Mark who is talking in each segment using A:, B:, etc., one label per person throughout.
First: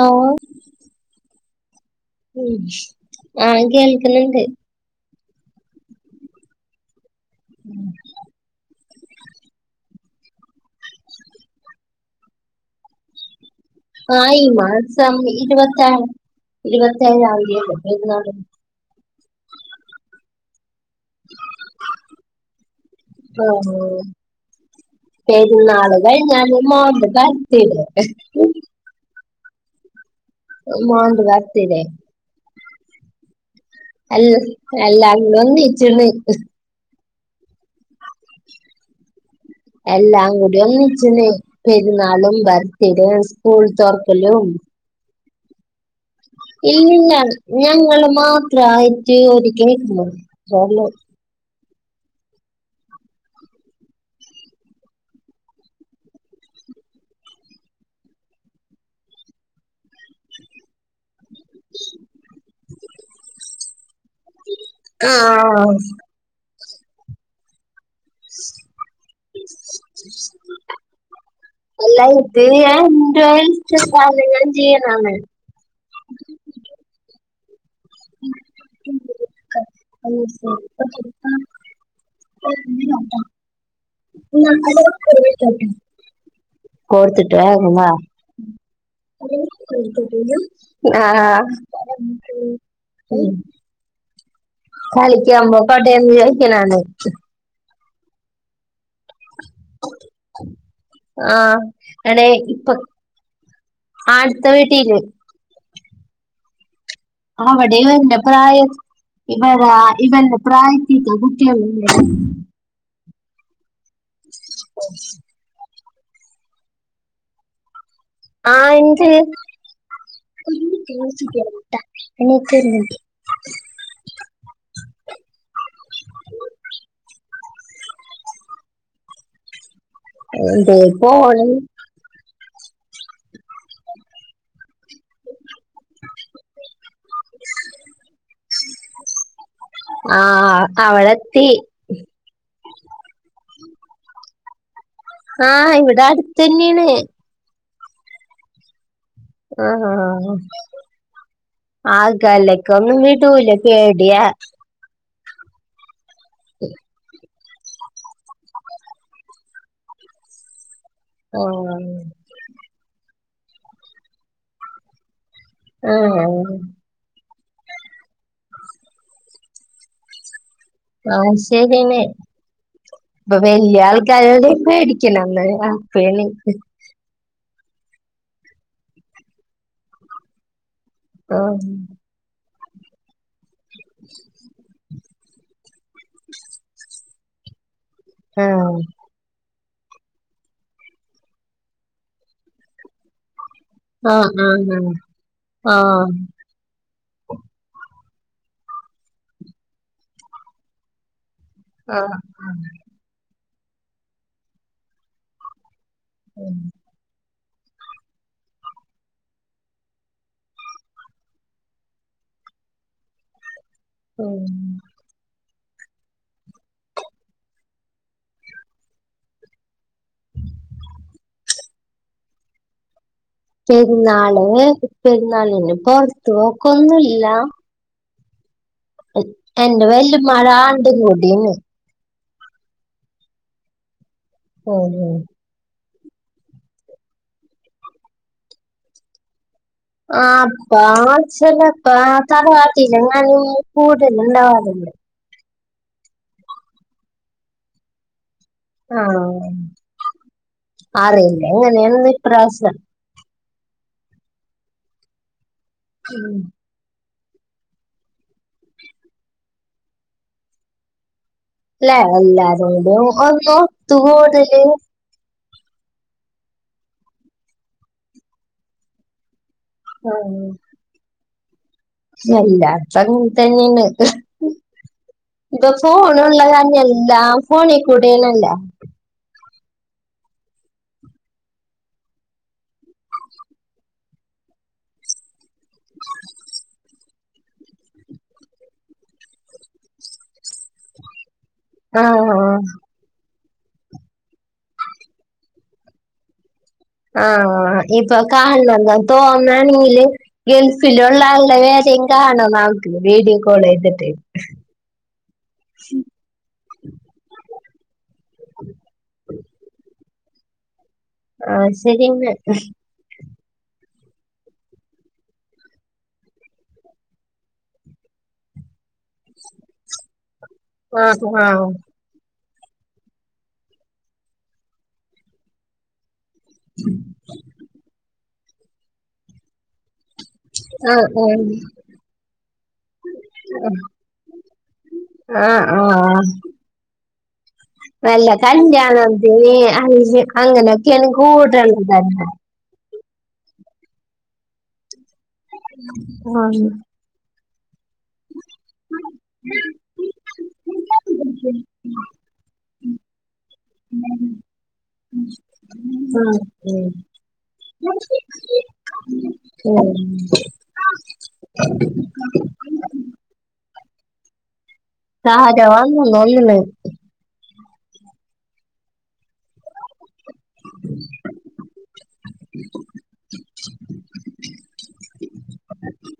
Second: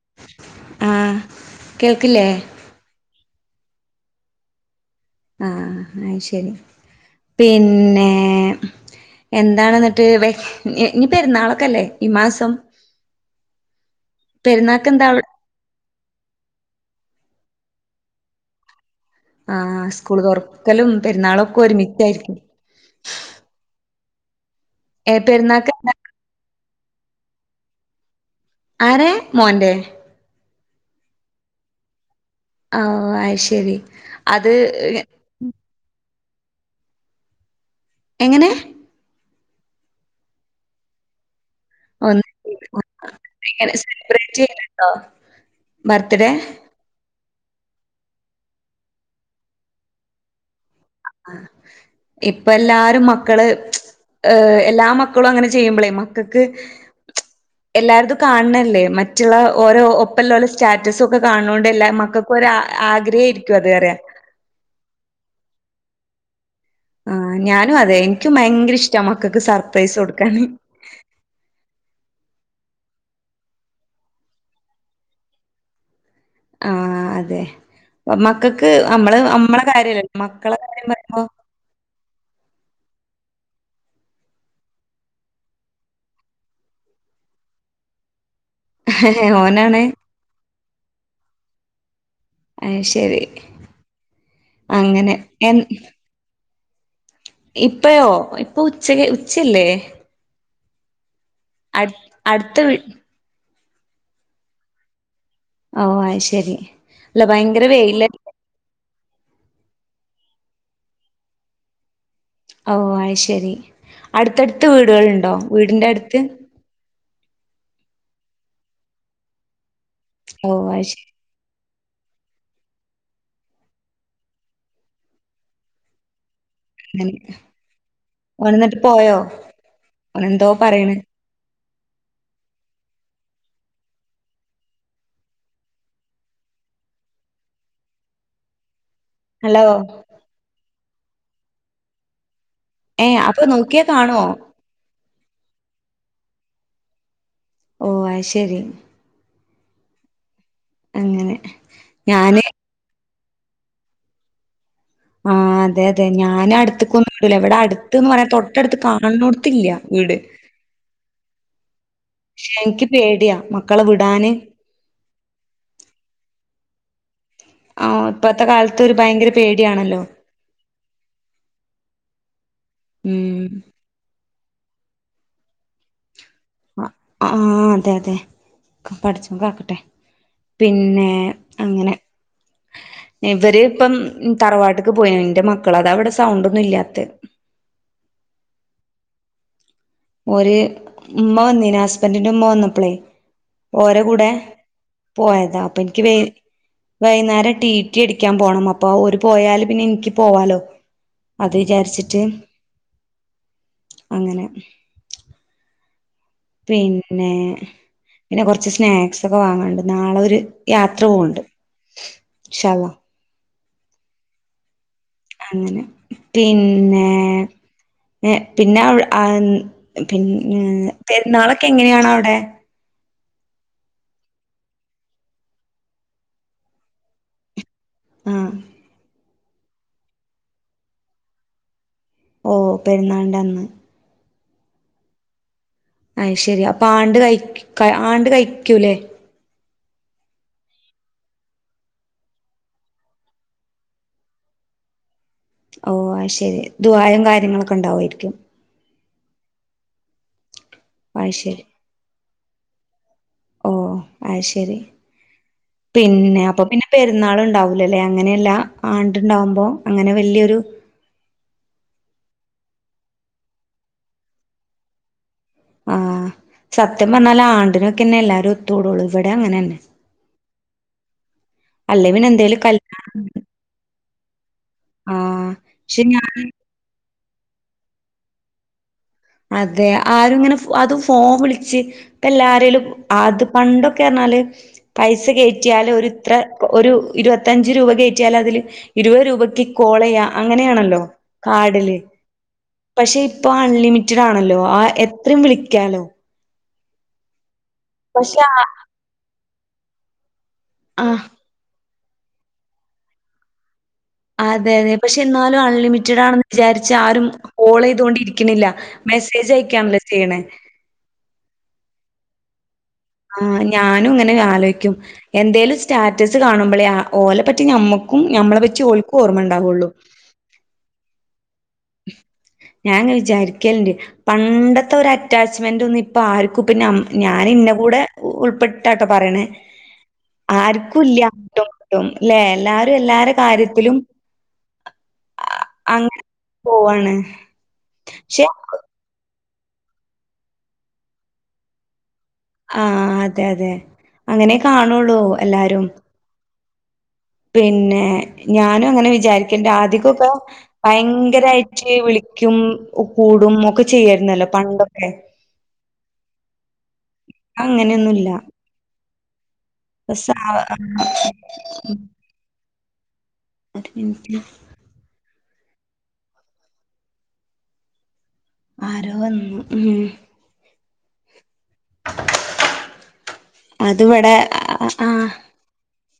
A: ഓ
B: ആഹ് കേൾക്കില്ലേ
A: ആ കേൾക്കുന്നുണ്ട്
B: ആഹ അത് ശരി പിന്നെ എന്നാണ് ട്ട് ഇനി പെരുന്നാളൊക്കെല്ലേ ഈ മാസം
A: ആ ഈ
B: പെരുന്നാൾക്ക് എന്താ
A: മാസം
B: അവിടെ
A: ഇരുപത്തേഴ് ഇരുപ്പെതിഴാൻ തിയതി
B: ആ സ്കൂൾ തുറക്കലും പെരുന്നാളൊക്കെ ഒരുമിച്ച് ആയിരിക്കും
A: ഓ
B: ഏഹ് പെരുന്നാക്ക് എന്താ
A: പേരുന്നാളും വൈകുന്നേരം മോന്റെ ബർത്തഡേ
B: ആരേ മോന്റെ
A: മോന്റെ ബർത്തഡേ
B: ഓ അയ് ശരി
A: എല്ല്
B: അത്
A: എല്ലാങ്കട് ഒന്നിച്ചിന്ന്
B: എങ്ങനെ
A: എല്ലാം കൂടി ഒന്നിച്ചന്ന്
B: ഒന്ന്
A: പെരുന്നാളും ബർത്തിഡെയും സ്കൂൾ തുറക്കലും
B: ആ ബർത്ത്ഡേ
A: ഇല്ലില്ല ഞങ്ങള് മാത്ര ആയിട്ട് [unintelligible]
B: ഇപ്പ എല്ലാരും മക്കള് ഹ് എല്ലാ മക്കളും അങ്ങനെ ചെയ്യുമ്പോളേ മക്കൾക്ക് - - എല്ലാരുതും കാണണല്ലേ മറ്റുള്ള ഓരോ ഒ ഇപ്പല്ലാലു സ്റ്റാറ്റസ് ഒക്കെ കാണോണ്ട്ല്ല മക്കൾക്കൊരാ ആഗ്രഹ ആരിക്കും അത്റിയ
A: ആഹ്
B: ആ ഞാനും അതെ എനിക്കും ഭയങ്കര ഇഷ്ട മക്കൾക്ക് സർപ്രൈസ് കൊടുക്കാന്
A: അല്ല ഇത് ഞാൻ എന്റെ ഇഷ്ടകാര ഞാൻ ചെയ്യണാണ്
B: ആഹ് അതെ ഇപ് മക്കൾക്ക് നമ്മള് നമ്മളെ കാര്യല്ലല്ല മക്കളെ [inaudible]
A: [unintelligible] [inaudible] കോർത്തിട്ട് വേഗം വാ
B: ഓനാണ്
A: ആഹ് ആ ആ
B: അയ് ശരി അങ്ങനെ
A: കളിക്കാൻ പോയിക്കോട്ടെ എന്ന് ചോദിക്കുന്നത് ആണ്
B: ഇപ്പയോ ഇപ്പൊ ഉച്ചയ് ഉച്ചയല്ലേ
A: ആഹ
B: അട്
A: എടെ
B: അടുത്ത വീ
A: ഇപ്പം ആ അടുത്ത വീട്ടില്
B: ഓ അയ് ശെരി
A: അവിടെയും എന്റപ്പ് പ്രായം ഇവന്റെ പ്രായത്തിത്ത കുട്ടികൾ ഉണ്ടെയേ
B: ഓ അ ശരി അടുത്തടുത്ത് വീടുകളുണ്ടോ വീടിന്റെ അടുത്ത് ഓ
A: ആ
B: അത് ശരി
A: [unintelligible]
B: ഓനന്നിട്ട് പോയോ ഓൻ എന്തോ പറയണ്
A: [unintelligible] പോയി
B: [inaudible] ഹലോ
A: ആ അവളെത്തി
B: ഏയ് അപ്പൊ നോക്കിയ കാണോ
A: ആഹ് ഇവിടെ അടുത്ത് തന്നെയാണ്
B: ഓ അയിശരി
A: ആഹാ
B: അങ്ങനെ ഞാന്
A: ആൾക്കല്ലെ കൊങ്ങും വിടൂല പേടിയാ
B: ആഹ് അതെ അതെ ഞാൻ അടുത്തക്കൊന്ന തിലെ വിടാ അടുത്ത് എന്ന് പറയാൻ തൊട്ടടുത്ത് കാൺ നോട്ത്ത് ഇല്ല വീട്
A: ഓ ഓ
B: ഷെ എനിക്ക് പേടിയാ മക്കളെ വിടാന്
A: ആഹ്
B: ആഹ് ഇപ്പത്തെ കാലത്ത് ഒരു ഭയങ്കര പേടിയാണല്ലോ
A: ആഹ ശരിനെ ഇപ്പൊ
B: ഉം
A: വല്യാൾ ക്കാരേടേം പേടിക്കണം [unintelligible] പ്പഴാണ്
B: ആഹ് അതെ അതെ പഡച്ചോൻ കാക്കട്ടെ പിന്നെ
A: ആ
B: അങ്ങനെ ഇവര് ഇപ്പം തറവാട്ടക്ക് പോയ എന്റെ മ ക്കള അതാ സൗണ്ടൊന്നും ഇല്ലാത്തെ
A: ആഹ്
B: ഒരു ഉമ്മ വന്നേന് ഹസ്ബൻറിന്റെ ഉമ്മ വന്നപ്പളേ ഓര
A: ആ
B: കൂടെ പോയതാ
A: ആ ആ
B: അപ്പൊ എനിക്ക് വേ വൈകുന്നേരം ടിറ്റി അടിക്കാൻ പോണം അപ്പൊ ഓര് പോയാല് പിന്നെ എനിക്ക് പോവാലോ അത്
A: ആ
B: വിചാരിച്ചിട്ട് അങ്ങനെ
A: ഉം
B: പിന്നെ പിന്നെ കുറച്ച് സ്നാക്സൊക്കെ വാങ്ങാണ്ട് നാളെ ഒരു യാത്ര പോവണ്ട് ഇൻശാഅല്ലാഹ്‌
A: ഓ
B: അങ്ങനെ പിന്നേ ഏ പിന്നെ അവി ആ പിന്നെ പെരുന്നാളൊക്കെ എങ്ങനെയാണവിടെ?
A: പെരുന്നാള് പെരുന്നാൾന് പുറത്തുപോക്കൊന്നുംല്ല
B: ആഹ്
A: എന്റെ വല്ലുമടെ ആണ്ടും കൂടിആണ്
B: ഓ പെരുന്നാളിന്റ അന്ന്
A: മ് മ്
B: അയ് ശെരി അപ്പൊ ആണ്ട് കയിക് ആണ്ട് കഴിക്കൂല്ലേ
A: ആ അപ്പ ചിലപ്പ തലവാട്ടിലെങ്ങാനും കൂടുലുണ്ടാവാറുണ്ട്
B: ഓ അയ്ശെരി ദുആ യും കാര്യങ്ങളൊക്കെ ഉണ്ടാവുവായിരിക്കും
A: ആഹ്
B: അത് ശരി
A: അറിയില്ലെങ്ങനെയാണ്ന്ന്‌ ഇപ്രാവശ്യം
B: ഓ അയ് ശരി പിന്നെ അപ്പൊ പിന്നെ പെരുന്നള് ഉണ്ടാവൂലല്ലേ അങ്ങനെയല്ല ആണ്ടുണ്ടാവുമ്പോ അങ്ങനെ വലിയൊരു
A: ല്ലേ എല്ലാരോടും ഒരു ഒത്തു കൂടല്
B: ആഹ് സത്യം പറഞ്ഞാല് ആണ്ടിനൊക്കെന്നെ എല്ലാരും ഒത്തൂടുള്ളൂ ഇവിടെ അങ്ങനെ തന്നെ
A: ആഹ്
B: അല്ലെ പിന്നെ എന്തേലും
A: എല്ലാടത്തും
B: കല്യാണം
A: അങ്ങിനെ തന്നെയന്ന്
B: ആഹ്
A: ഇപ്പൊ
B: പക്ഷെ
A: ഫോണ
B: ഞാൻ
A: ഉള്ളതന്നെ എല്ലാം ഫോണിൽ കൂടെണല്ല
B: അതെ ആര ഇങ്ങനെ അത് ഫോം വിളിച്ച് എല്ലാരേലും ആത് പണ്ടൊക്കെ ആര്ന്നാല് പൈസ കയറ്റിയാൽ ഒരു ഇത്ര ഒരു ഇരുപത്തഞ്ച് രൂപ കയറ്റിയാൽ അതില് ഇരുപത് രൂപയ്ക്ക് കോളചെയ അങ്ങനെയാണല്ലോ കാഡില്
A: ആ
B: പക്ഷെ ഇപ്പൊ അൺലിമിറ്റഡ് ആണല്ലോ ആഹ് എത്രയും വിളിക്കാലോ
A: ആഹ് ഇപ്പൊ
B: പക്ഷെ
A: കാണണം തോന്നാണെങ്കില് ഗൾഫിലുള്ള
B: ആഹ്
A: ആ രേലും കാണണോങ്കില് നമുക്ക് വീഡിയോ കോൾ ചെയ്തിട്ട്
B: അതെ അതെ പക്ഷെ എന്നാലും അൺലിമിറ്റഡ് ആണെന്ന് വിചാരിച്ച് ആരും കോൾ ചെയ്തൊണ്ടിരിക്കുന്നില്ല മെസ്സേജ് അയക്കാണല്ലേ ചെയ്യണേ
A: ആഹ് ശരിയന്നെ
B: ആഹ് ഞാനും ഇങ്ങനെ ആലോചിക്കും എന്തേലും സ്റ്റാറ്റസ് കാണുമ്പോഴേ ഓലെ പറ്റി നമ്മക്കും ഞമ്മളെ പറ്റി ഓൾക്കും ഓർമ്മ ഉണ്ടാവുള്ളു
A: ആഹ് ആഹ്
B: ഞാന് ഇങ്ങനെ വിചാരിക്കലണ്ട് പണ്ടത്തെ ഒരു അറ്റാച്ചുമെന്റ് ഒന്നും ഇപ്പൊ പ്പൊ ആർക്കും ഇപ്പ ഞ ഞാൻ ഇന്ന കൂടെ ഉൾപ്പെട്ടാട്ടെ പറയണ
A: ആ
B: ആർക്കും ഇല്ല അങ്ങോട്ടുംട്ടും അല്ലേ എല്ലാരും എല്ലാരു കാര്യത്തിലും
A: ആഹ് ആഹ്
B: അങ്ങനെ
A: ആഹ്
B: പോവാണ്.
A: വല്ല
B: പക്ഷെ
A: കല്യാണം ഏഹ് അഹ് അങ്ങനൊക്കെയനി കൂടുള്ളതന്ന [unintelligible]
B: ആഹ് അതെ അതെ അങ്ങനെ കാണുള്ളൂ എല്ലാരും.
A: ആഹ്
B: പിന്നെ ഏഹ് ഞാനും അങ്ങനെ വിചാരിക്കണ്ട് ആദ്യകമൊക്കെ ഭയങ്കരമായിട്ട് വിളിക്കും കൂടും ഒക്കെ ചെയ്യായിരുന്നല്ലോ പണ്ടൊക്കെ അങ്ങനെയൊന്നുല്ല
A: [unintelligible]
B: [unintelligible] ഒരു മിൻറ്റ്
A: ആരോ വന്നു തോന്ന്ണ്ട്
B: ആരോ വന്നു ഉം
A: [inaudible]
B: അത് വടെ ആഹ്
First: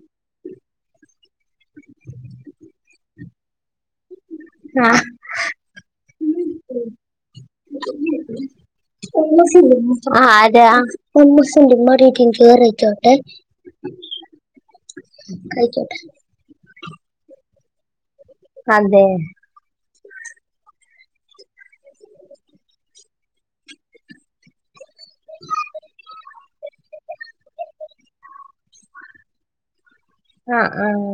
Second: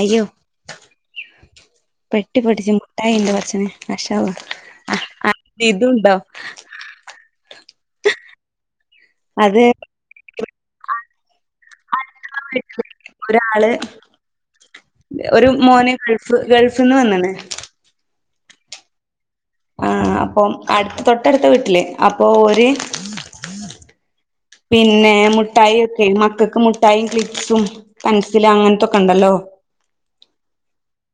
B: അയ്യോ പെട്ടി പൊടിച്ച് മുട്ടായിണ്ട് പച്ച മാഷാ അള്ളാ ആഹ് ആഹ് ഇതുണ്ടോ അത്
A: ആരാ
B: അടുത്തുള്ള വീട്ടില് ഒരാള്
A: [unintelligible] [unintelligible]
B: പ് ഗൾഫ്ന്ന് വന്ന്ണ്ണ്
A: അതെ
B: ആഹ് അപ്പം അട്ത്ത തൊട്ടട്ത്ത വീട്ടിലേ അപ്പൊ ഓര് പിന്നെ മുട്ടായൊക്കെ മക്കക്കും മു മുട്ടായിം, ക്ലിപസും, പെൻസിലും അങ്ങൻത്തൊക്കെ ണ്ടല്ലോ
A: ആഹ് ആഹ്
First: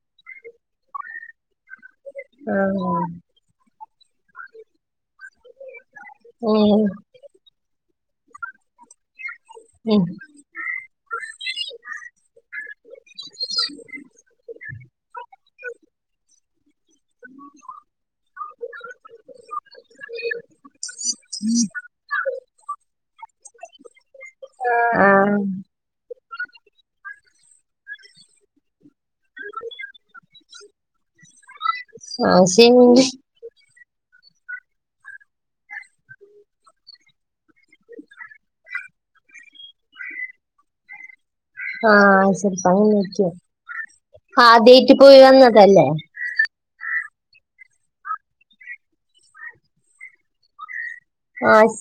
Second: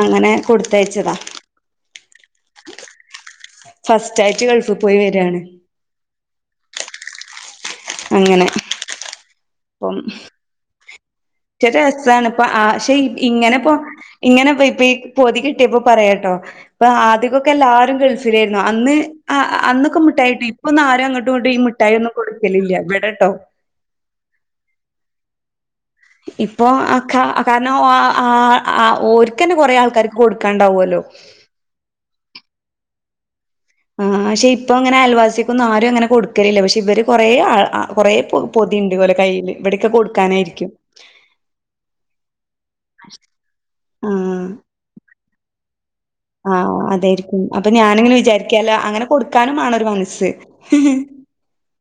B: അങ്ങനെ കൊട്ത്തയച്ചതാ
A: ആഹ്
B: ഫസ്റ്റായ്റ്റ് ഗൾഫ് പോയി വെരാണ്
A: ഓഹ്
B: അങ്ങനെ അപ്പം
A: ഉം
B: ച രസാണ് പ്പ ആക്ഷെ ഇങ്ങനെപ്പൊ ഇങ്ങനെപ്പൊ ഈ പൊതി ക്ട്ട്യേപ്പോ പറയാ കേട്ടോ ഇപ്പൊ ആദിക്കൊക്കെ ല്ലാരും കളിച്ച് യിരുന്നു അന്ന് അന്നൊക്കെ മിട്ടായിട്ടും ഇപ്പൊന്നും ആരും അങ്ങട്ടു ങ്ങട്ടും ഈ മിഠായിയോന്നും കൊട്ക്കലില്ല വടെട്ടോ
A: ആഹ് ആഹ്
B: ഇപ്പൊ ആഹ് ക്ക കാരണം ആഹ് ഓര്ക്കന്നെ കൊറേ ആൾക്കാര്ക്ക് കൊട്ക്കാണ്ടാവോലോ
A: അഹ് [unintelligible]
B: ആഹ് പക്ഷെ ഇപ്പൊ ഇങ്ങനെ ആൽവാസീക്കൊന്നും ആരും അങ്ങനെ കൊട്ക്കലില്ല പക്ഷെ ഇവര് കൊറേ ആല് കൊറേ പൊതിണ്ട് ഓലെ കയ്യില് ഇവടെക്കെ കൊട്ക്കാനായിരിക്കും
A: ആഹ് ചെലപ്പ അങ്ങനേര്ക്കും
B: ആഹ്
A: ആദ്യയ്റ്റ് പോയി വന്നതല്ലേ
B: ആഹ് അതായിരിക്കും അപ്പൊ ഞാനിങ്ങനെ വിചാരിക്കാ അല്ല അങ്ങനെ കൊട്ക്കാനും വണൊരു മനസ്
A: ആഹ്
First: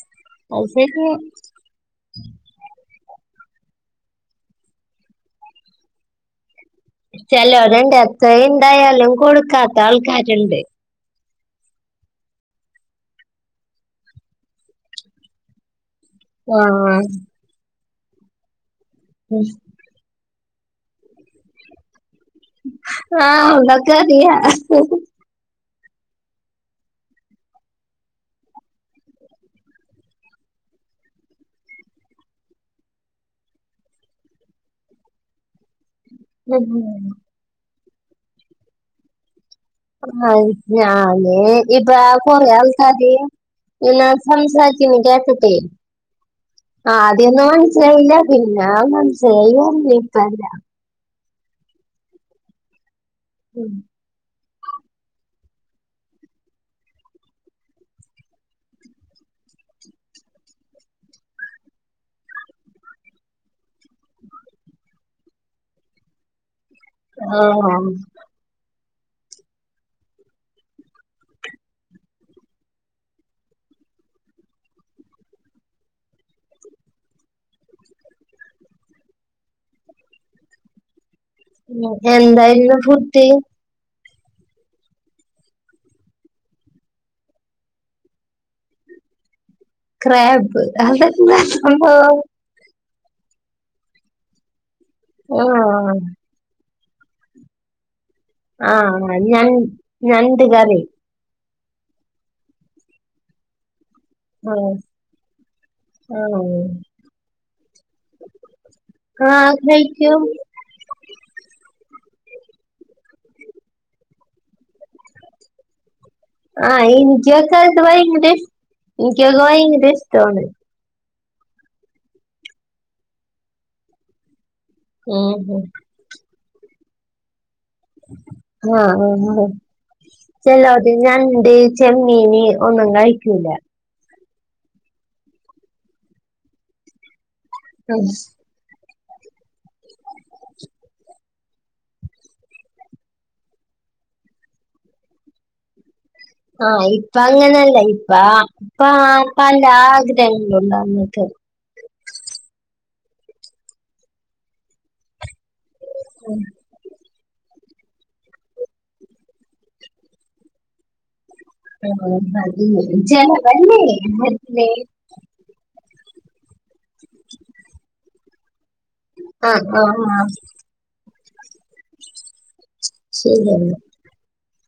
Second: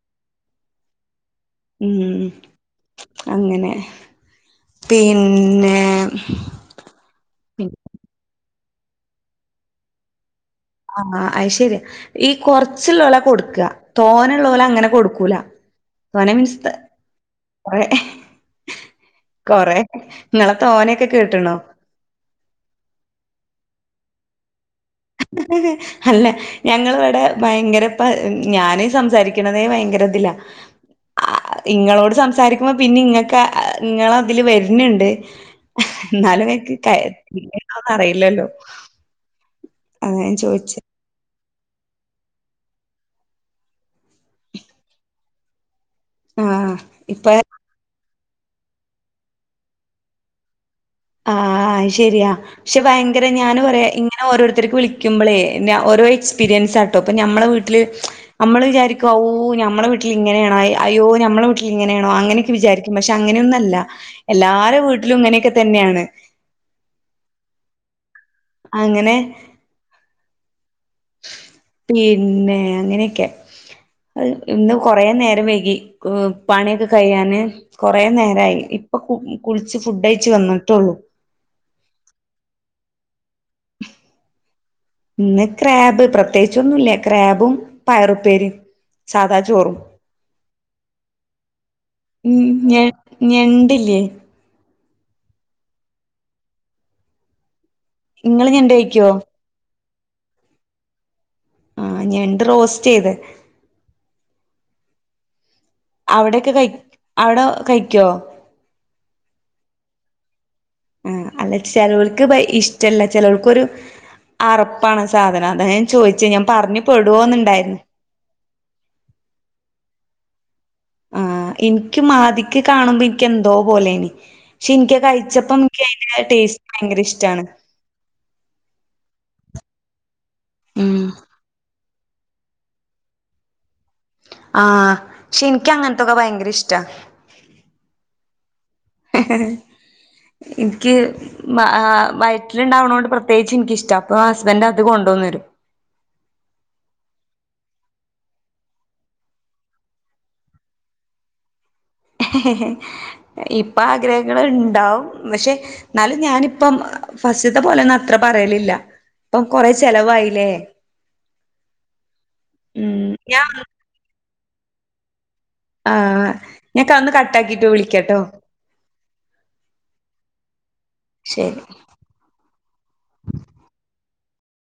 A: അത് ശെര്യാ
B: ഉം അങ്ങനെ പിന്നെ
A: ചെലോരുണ്ട് എത്രയിണ്ടായാലും കൊടുക്കാത്ത ആൾക്കാരുണ്ട്
B: ആഹ് അത് ശരി ഈ കൊർച്ച്ള്ളൊരാ കൊട്ക്ക തോനെള്ളൊര് അങ്ങനെ കൊട്ക്കൂല സ്വന [unintelligible]
A: ആ
B: മസ് കൊറേ കൊറേ നിങ്ങളെ തോനെയെക്കെ കേട്ടണു
A: ആഹ് നിങ്ങക്കറിയാ
B: [unintelligible] അല്ല ഞങ്ങള് ഇവടെ ഭയങ്കര പ ഞാന് സംസാരിക്കണതേ ഭയങ്കര ഇതിലാ [inaudible] ആഹ് ഇങ്ങളോട് സംസാരിക്കുമ്പോ പിന്നെ ഇങ്ങക്കാ ഇങ്ങളതില് വെര്ണ്ട് എന്നാലും എക്ക് [unintelligible] ണോന്ന് അറിയില്ലല്ലോ അതാ ഞാൻ
A: അഹ്
B: ചോയിച്ചേ.
A: ഞാന് ഇപ്പ [unintelligible] എന്നാ സംസാരിക്കുന്ന കേട്ടിട്ടെ
B: ആഹ് ഇപ്പ
A: ആദ്യയൊന്നും മനസ്സിലായില്ല പിന്നെ മനസ്സിലായി വന്നീപ്പ ങ്ങ [unintelligible] നെ
B: ആഹ് അത് ശരിയാ പക്ഷെ ഭയങ്കര ഞാൻ പറയാ- ഇങ്ങനെ ഓരോരുത്തർക്ക് വിളിക്കുമ്പളെ ന ഓരോ എക്സ്പീരിയൻസ് ആട്ടോ ഇപ്പോ നമ്മളെ വീട്ടില് നമ്മള് വിചാരിക്കും ഓഹ് നമ്മടെ വീട്ടിൽ ഇങ്ങനെയാണോ അയോ നമ്മെടെ വീട്ടിൽ ഇങ്ങനെയാണോ അങ്ങനെയൊക്കെ വിചാരിക്കും പക്ഷെ അങ്ങനെയൊന്നുയല്ല എല്ലാരും വീട്ടിലും ഇങ്ങനെയൊക്കെ തന്നെയാണ്
A: [unintelligible]
B: അങ്ങനെ പിന്നെ അങ്ങനെയൊക്കെ ഇന്ന് കുറെ നേരം വൈകി പണി കഴിയാൻ കൊറേ നേരായി. ഇപ്പൊ കുളിച്ച് ഫുഡ് കഴിച്ചു വന്നിട്ടുള്ളൂ.
A: ഇന്ന് എന്തായിരുന്നു ഫുഡ്
B: [unintelligible] ഇന്ന് ക്രാബ് പ്രത്യേകിച്ചൊന്നുല്ല ക്രാബും പയറുപ്പേരിം സാധാ ചോറും
A: ക്രാബ് അതെന്താ സംഭവം
B: ഞ ഞണ്ടില്ലേ
A: ഓഹ്
B: ഇങ്ങള് ഞണ്ട് കഴിക്കോ
A: ആഹ് ഞ ഞണ്ട് കറി
B: ആ ഞണ്ട് റോസ്റ്റ് ചെയ്ത്.
A: ആ.
B: അവിടെയൊക്കെ കഴി അവിടെ കഴിക്കോ
A: ആഹ് കഴിക്കും
B: ആഹ് അല്ല ചെലോർക്ക് ഭയ ഇഷ്ടമല്ല ചെലർക്കൊരു അറപ്പാണ് ആ സാധനം അതാ ഞാൻ ചോയിച്ചിനം
A: ആഹ് ഇൻക്കൊക്കെ അത് ഭയങ്കര ഇൻക്കൊക്കെ ഭയങ്കര ഇഷ്ടവാണ്
B: ആഹ് ഇൻക്കും ആദ്യൊക്കെ കാണുമ്പോ എനിക്ക് എന്തോ പോലെനി പക്ഷെ ഇൻക്ക്
A: ഉം
B: കഴിച്ചപ്പം ആ ടേസ്റ്റ് ഭയങ്കര ഇഷ്ടാണ്
A: ആഹ് ആഹ് ചേലോ [unintelligible]
B: ഉം
A: ഞണ്ട്. ചെമ്മീന് ഒന്നും കഴിക്കൂല.
B: ആഹ് എനിക്ക് അങ്ങനത്തൊക്കെ ഭയങ്കര ഇഷ്ടാ
A: [unintelligible]
B: എനിക്ക് ആഹ് വയറ്റിലുണ്ടാവണത് കൊണ്ട് പ്രത്യേകിച്ച് എനിക്കിഷ്ട അപ്പ ഹസ്ബന്റ് അത് കൊണ്ടു വന്നു തരും
A: ആഹ് ഇപ്പ അങ്ങനല്ല ഇപ്പ പാ പല ആഗ്രഹങ്ങളുണ്ടാരുന്ന് [unintelligible]
B: ഇപ്പ ആഗ്രഹങ്ങൾ ഉണ്ടാവും പക്ഷെ എന്നാലും ഞാനിപ്പം ഫസ്റ്റത്തെപോലെന്നും അത്ര പറയലില്ല ഇപ്പം കുറെ ചെലവായില്ലേ ഉം ഞാൻ
A: ചെലവല്ലേ
B: ആഹ് ഞാൻ ഒന്ന് കട്ട് ആക്കിട്ട് വിളിക്കാട്ടോ
A: ആഹ് ആഹ് ആഹ്
B: ശരി
A: ശരിയെന്നാ